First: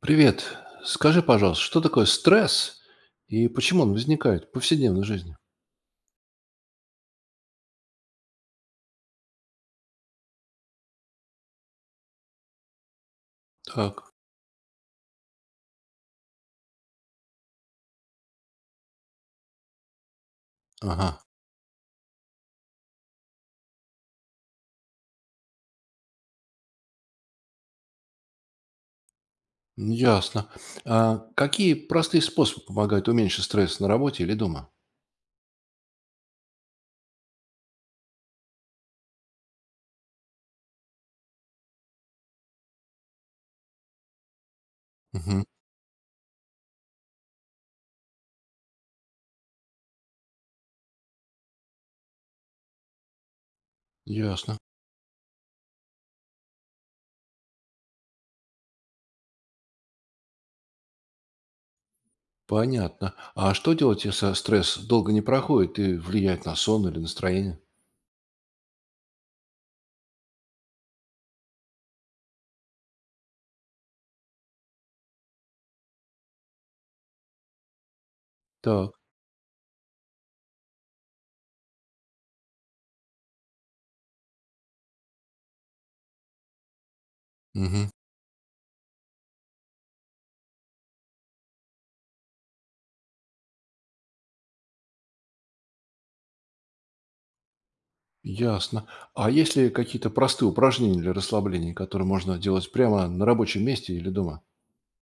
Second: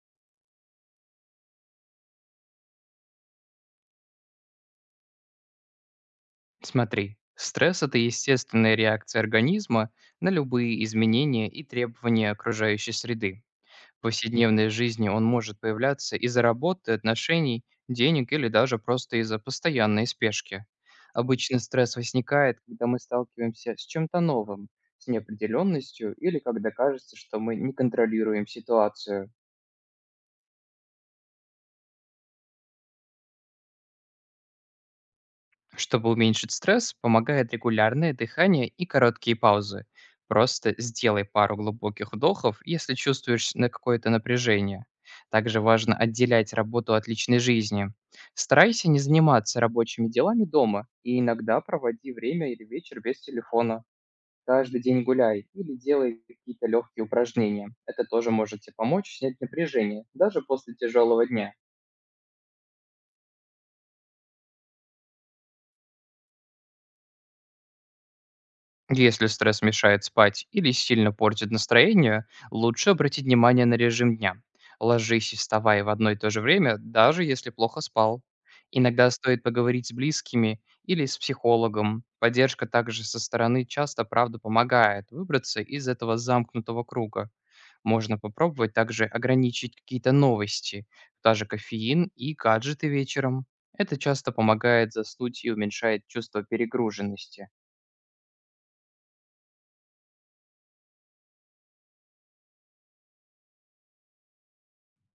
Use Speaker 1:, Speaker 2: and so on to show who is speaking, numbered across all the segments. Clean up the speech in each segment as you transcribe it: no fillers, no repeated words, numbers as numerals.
Speaker 1: Привет. Скажи, пожалуйста, что такое стресс и почему он возникает в повседневной жизни?
Speaker 2: Смотри, стресс – это естественная реакция организма на любые изменения и требования окружающей среды. В
Speaker 1: Так,
Speaker 2: повседневной жизни он может появляться из-за работы, отношений, денег или даже просто из-за постоянной спешки.
Speaker 1: ага,
Speaker 2: Обычно стресс возникает, когда мы сталкиваемся с чем-то новым, с неопределенностью или когда кажется, что мы не контролируем ситуацию.
Speaker 1: ясно. А какие простые способы помогают уменьшить стресс на работе или дома?
Speaker 2: Чтобы уменьшить стресс, помогает регулярное дыхание и короткие паузы. Просто сделай пару глубоких вдохов, если чувствуешь на какое-то напряжение.
Speaker 1: Мгм,
Speaker 2: Также важно отделять работу от личной жизни. Старайся не заниматься рабочими делами дома и иногда проводи время или вечер без телефона.
Speaker 1: ясно.
Speaker 2: Каждый день гуляй или делай какие-то легкие упражнения. Это тоже может тебе помочь снять напряжение, даже после тяжелого дня.
Speaker 1: Понятно. А что делать, если стресс долго не проходит и влияет на сон или настроение?
Speaker 2: Если стресс мешает спать или сильно портит настроение, лучше обратить внимание на режим дня. Ложись и вставай в одно и то же время, даже если плохо спал.
Speaker 1: Так,
Speaker 2: Иногда стоит поговорить с близкими или с психологом. Поддержка также со стороны часто, правда, помогает выбраться из этого замкнутого круга.
Speaker 1: мгм,
Speaker 2: Можно попробовать также ограничить какие-то новости, даже кофеин и гаджеты вечером. Это часто помогает заснуть и уменьшает чувство перегруженности.
Speaker 1: ясно. А есть ли какие-то простые упражнения для расслабления, которые можно делать прямо на рабочем месте или дома?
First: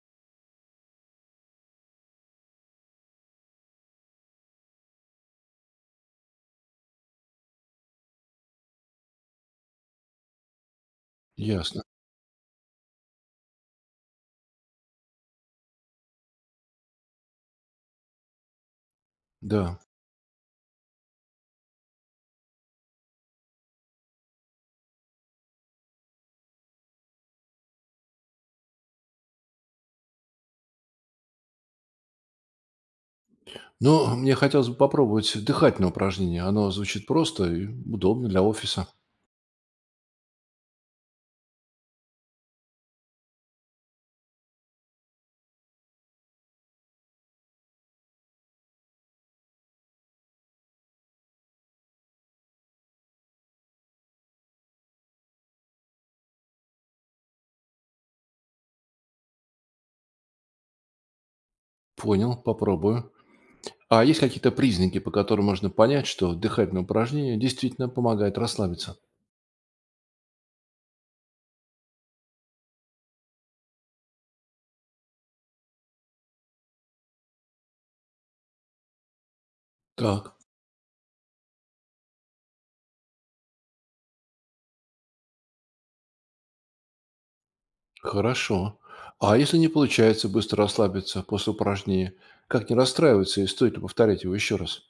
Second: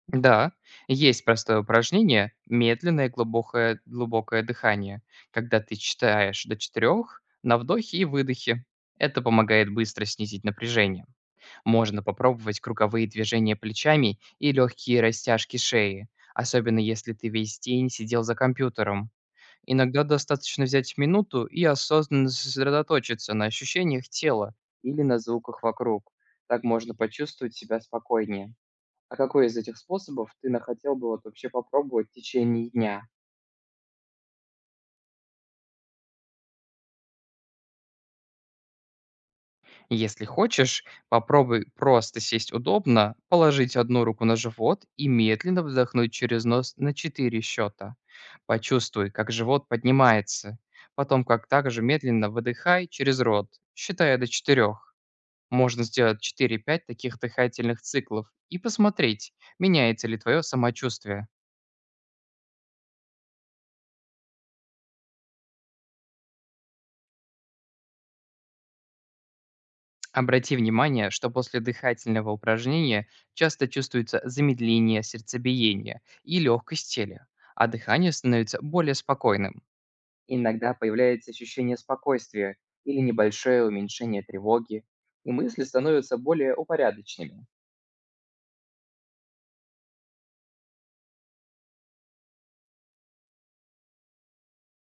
Speaker 2: Да, есть простое упражнение, медленное глубокое дыхание, когда ты читаешь до четырех на вдохе и выдохе. Это помогает быстро снизить напряжение.
Speaker 1: Ясно.
Speaker 2: Можно попробовать круговые движения плечами и легкие растяжки шеи, особенно если ты весь день сидел за компьютером.
Speaker 1: Да.
Speaker 2: Иногда достаточно взять минуту и осознанно сосредоточиться на ощущениях тела или на звуках вокруг. Так можно почувствовать себя спокойнее. А какой из этих способов ты на хотел бы вот вообще попробовать в течение дня?
Speaker 1: Ну, мне хотелось бы попробовать дыхательное упражнение. Оно звучит просто и удобно для офиса.
Speaker 2: Если хочешь, попробуй просто сесть удобно, положить одну руку на живот и медленно вдохнуть через нос на 4 счета. Почувствуй, как живот поднимается. Потом как также медленно выдыхай через рот, считая до четырех. Можно сделать четыре-пять таких дыхательных циклов и посмотреть, меняется ли твое самочувствие.
Speaker 1: Понял, попробую. А есть какие-то признаки, по которым можно понять, что дыхательное упражнение действительно помогает расслабиться?
Speaker 2: Обрати внимание, что после дыхательного упражнения часто чувствуется замедление сердцебиения и легкость тела, а дыхание становится более спокойным.
Speaker 1: Так,
Speaker 2: Иногда появляется ощущение спокойствия или небольшое уменьшение тревоги, и мысли становятся более упорядоченными.
Speaker 1: хорошо. А если не получается быстро расслабиться после упражнения, как не расстраиваться и стоит ли повторять его еще раз?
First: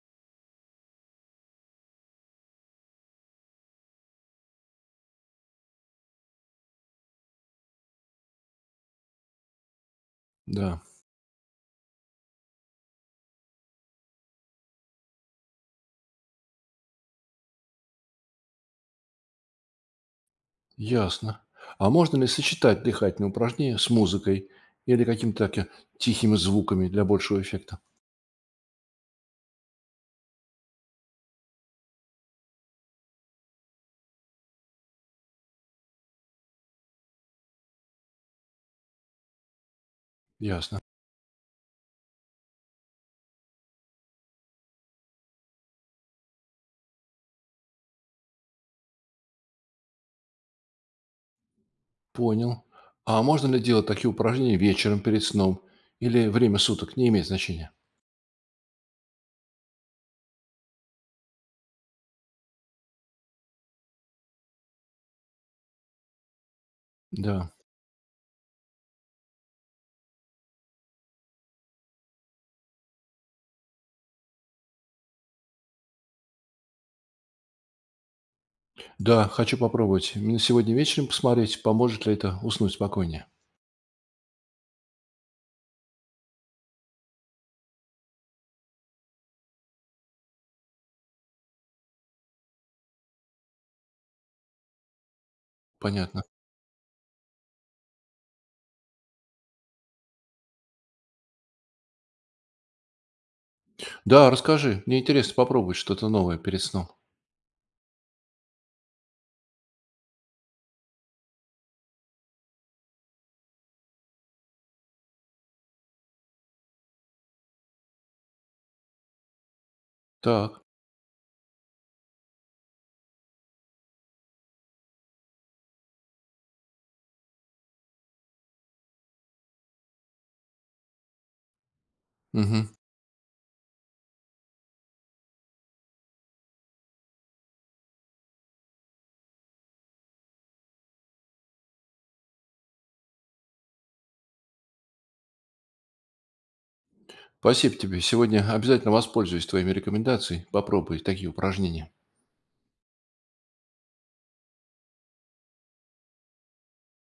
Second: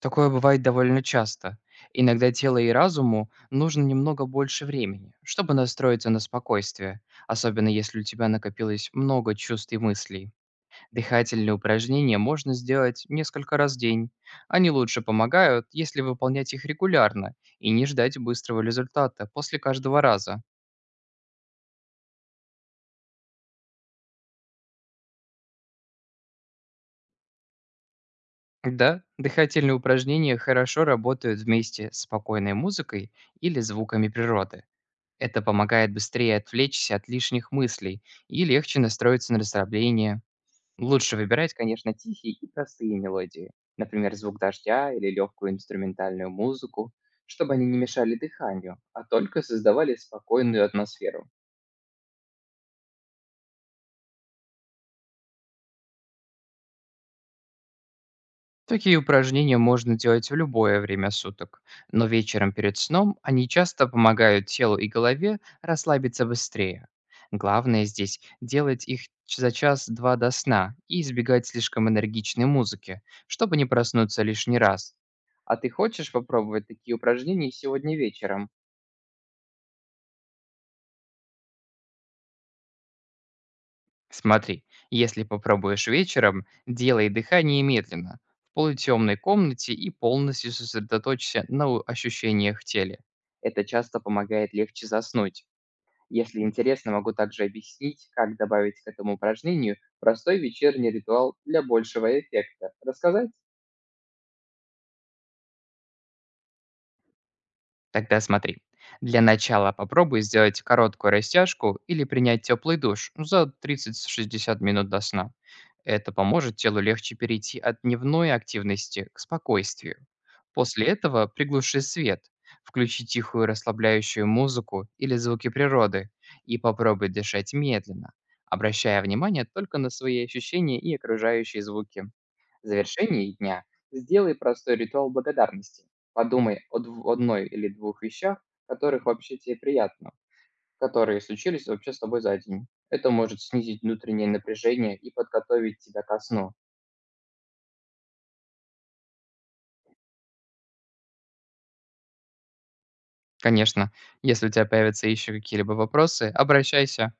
Speaker 2: Такое бывает довольно часто. Иногда тело и разуму нужно немного больше времени, чтобы настроиться на спокойствие, особенно если у тебя накопилось много чувств и мыслей.
Speaker 1: Да,
Speaker 2: Дыхательные упражнения можно сделать несколько раз в день. Они лучше помогают, если выполнять их регулярно и не ждать быстрого результата после каждого раза.
Speaker 1: ясно. А можно ли сочетать дыхательные упражнения с музыкой или какими-то таки тихими звуками для большего эффекта?
Speaker 2: Да, дыхательные упражнения хорошо работают вместе с спокойной музыкой или звуками природы. Это помогает быстрее отвлечься от лишних мыслей и легче настроиться на расслабление.
Speaker 1: Ясно.
Speaker 2: Лучше выбирать, конечно, тихие и простые мелодии, например, звук дождя или легкую инструментальную музыку, чтобы они не мешали дыханию, а только создавали спокойную атмосферу.
Speaker 1: Понял. А можно ли делать такие упражнения вечером перед сном? Или время суток не имеет значения?
Speaker 2: Такие упражнения можно делать в любое время суток, но вечером перед сном они часто помогают телу и голове расслабиться быстрее.
Speaker 1: Да.
Speaker 2: Главное здесь делать их за час-два до сна и избегать слишком энергичной музыки, чтобы не проснуться лишний раз. А ты хочешь попробовать такие упражнения сегодня вечером?
Speaker 1: Да, хочу попробовать. Именно сегодня вечером посмотреть, поможет ли это уснуть спокойнее.
Speaker 2: Смотри, если попробуешь вечером, делай дыхание медленно, в полутемной комнате и полностью сосредоточься на ощущениях в теле. Это часто помогает легче заснуть.
Speaker 1: Понятно.
Speaker 2: Если интересно, могу также объяснить, как добавить к этому упражнению простой вечерний ритуал для большего эффекта. Рассказать?
Speaker 1: Да, расскажи. Мне интересно попробовать что-то новое перед сном.
Speaker 2: Тогда смотри. Для начала попробуй сделать короткую растяжку или принять теплый душ за 30-60 минут до сна. Это поможет телу легче перейти от дневной активности к спокойствию.
Speaker 1: Так.
Speaker 2: После этого приглуши свет, включи тихую расслабляющую музыку или звуки природы и попробуй дышать медленно, обращая внимание только на свои ощущения и окружающие звуки.
Speaker 1: Мгм.
Speaker 2: В завершении дня сделай простой ритуал благодарности. Подумай о дв одной или двух вещах, которых вообще тебе приятно, которые случились вообще с тобой за день. Это может снизить внутреннее напряжение и подготовить тебя ко сну.
Speaker 1: Спасибо тебе. Сегодня обязательно воспользуюсь твоими рекомендациями. Попробуй такие упражнения.
Speaker 2: Конечно, если у тебя появятся еще какие-либо вопросы, обращайся.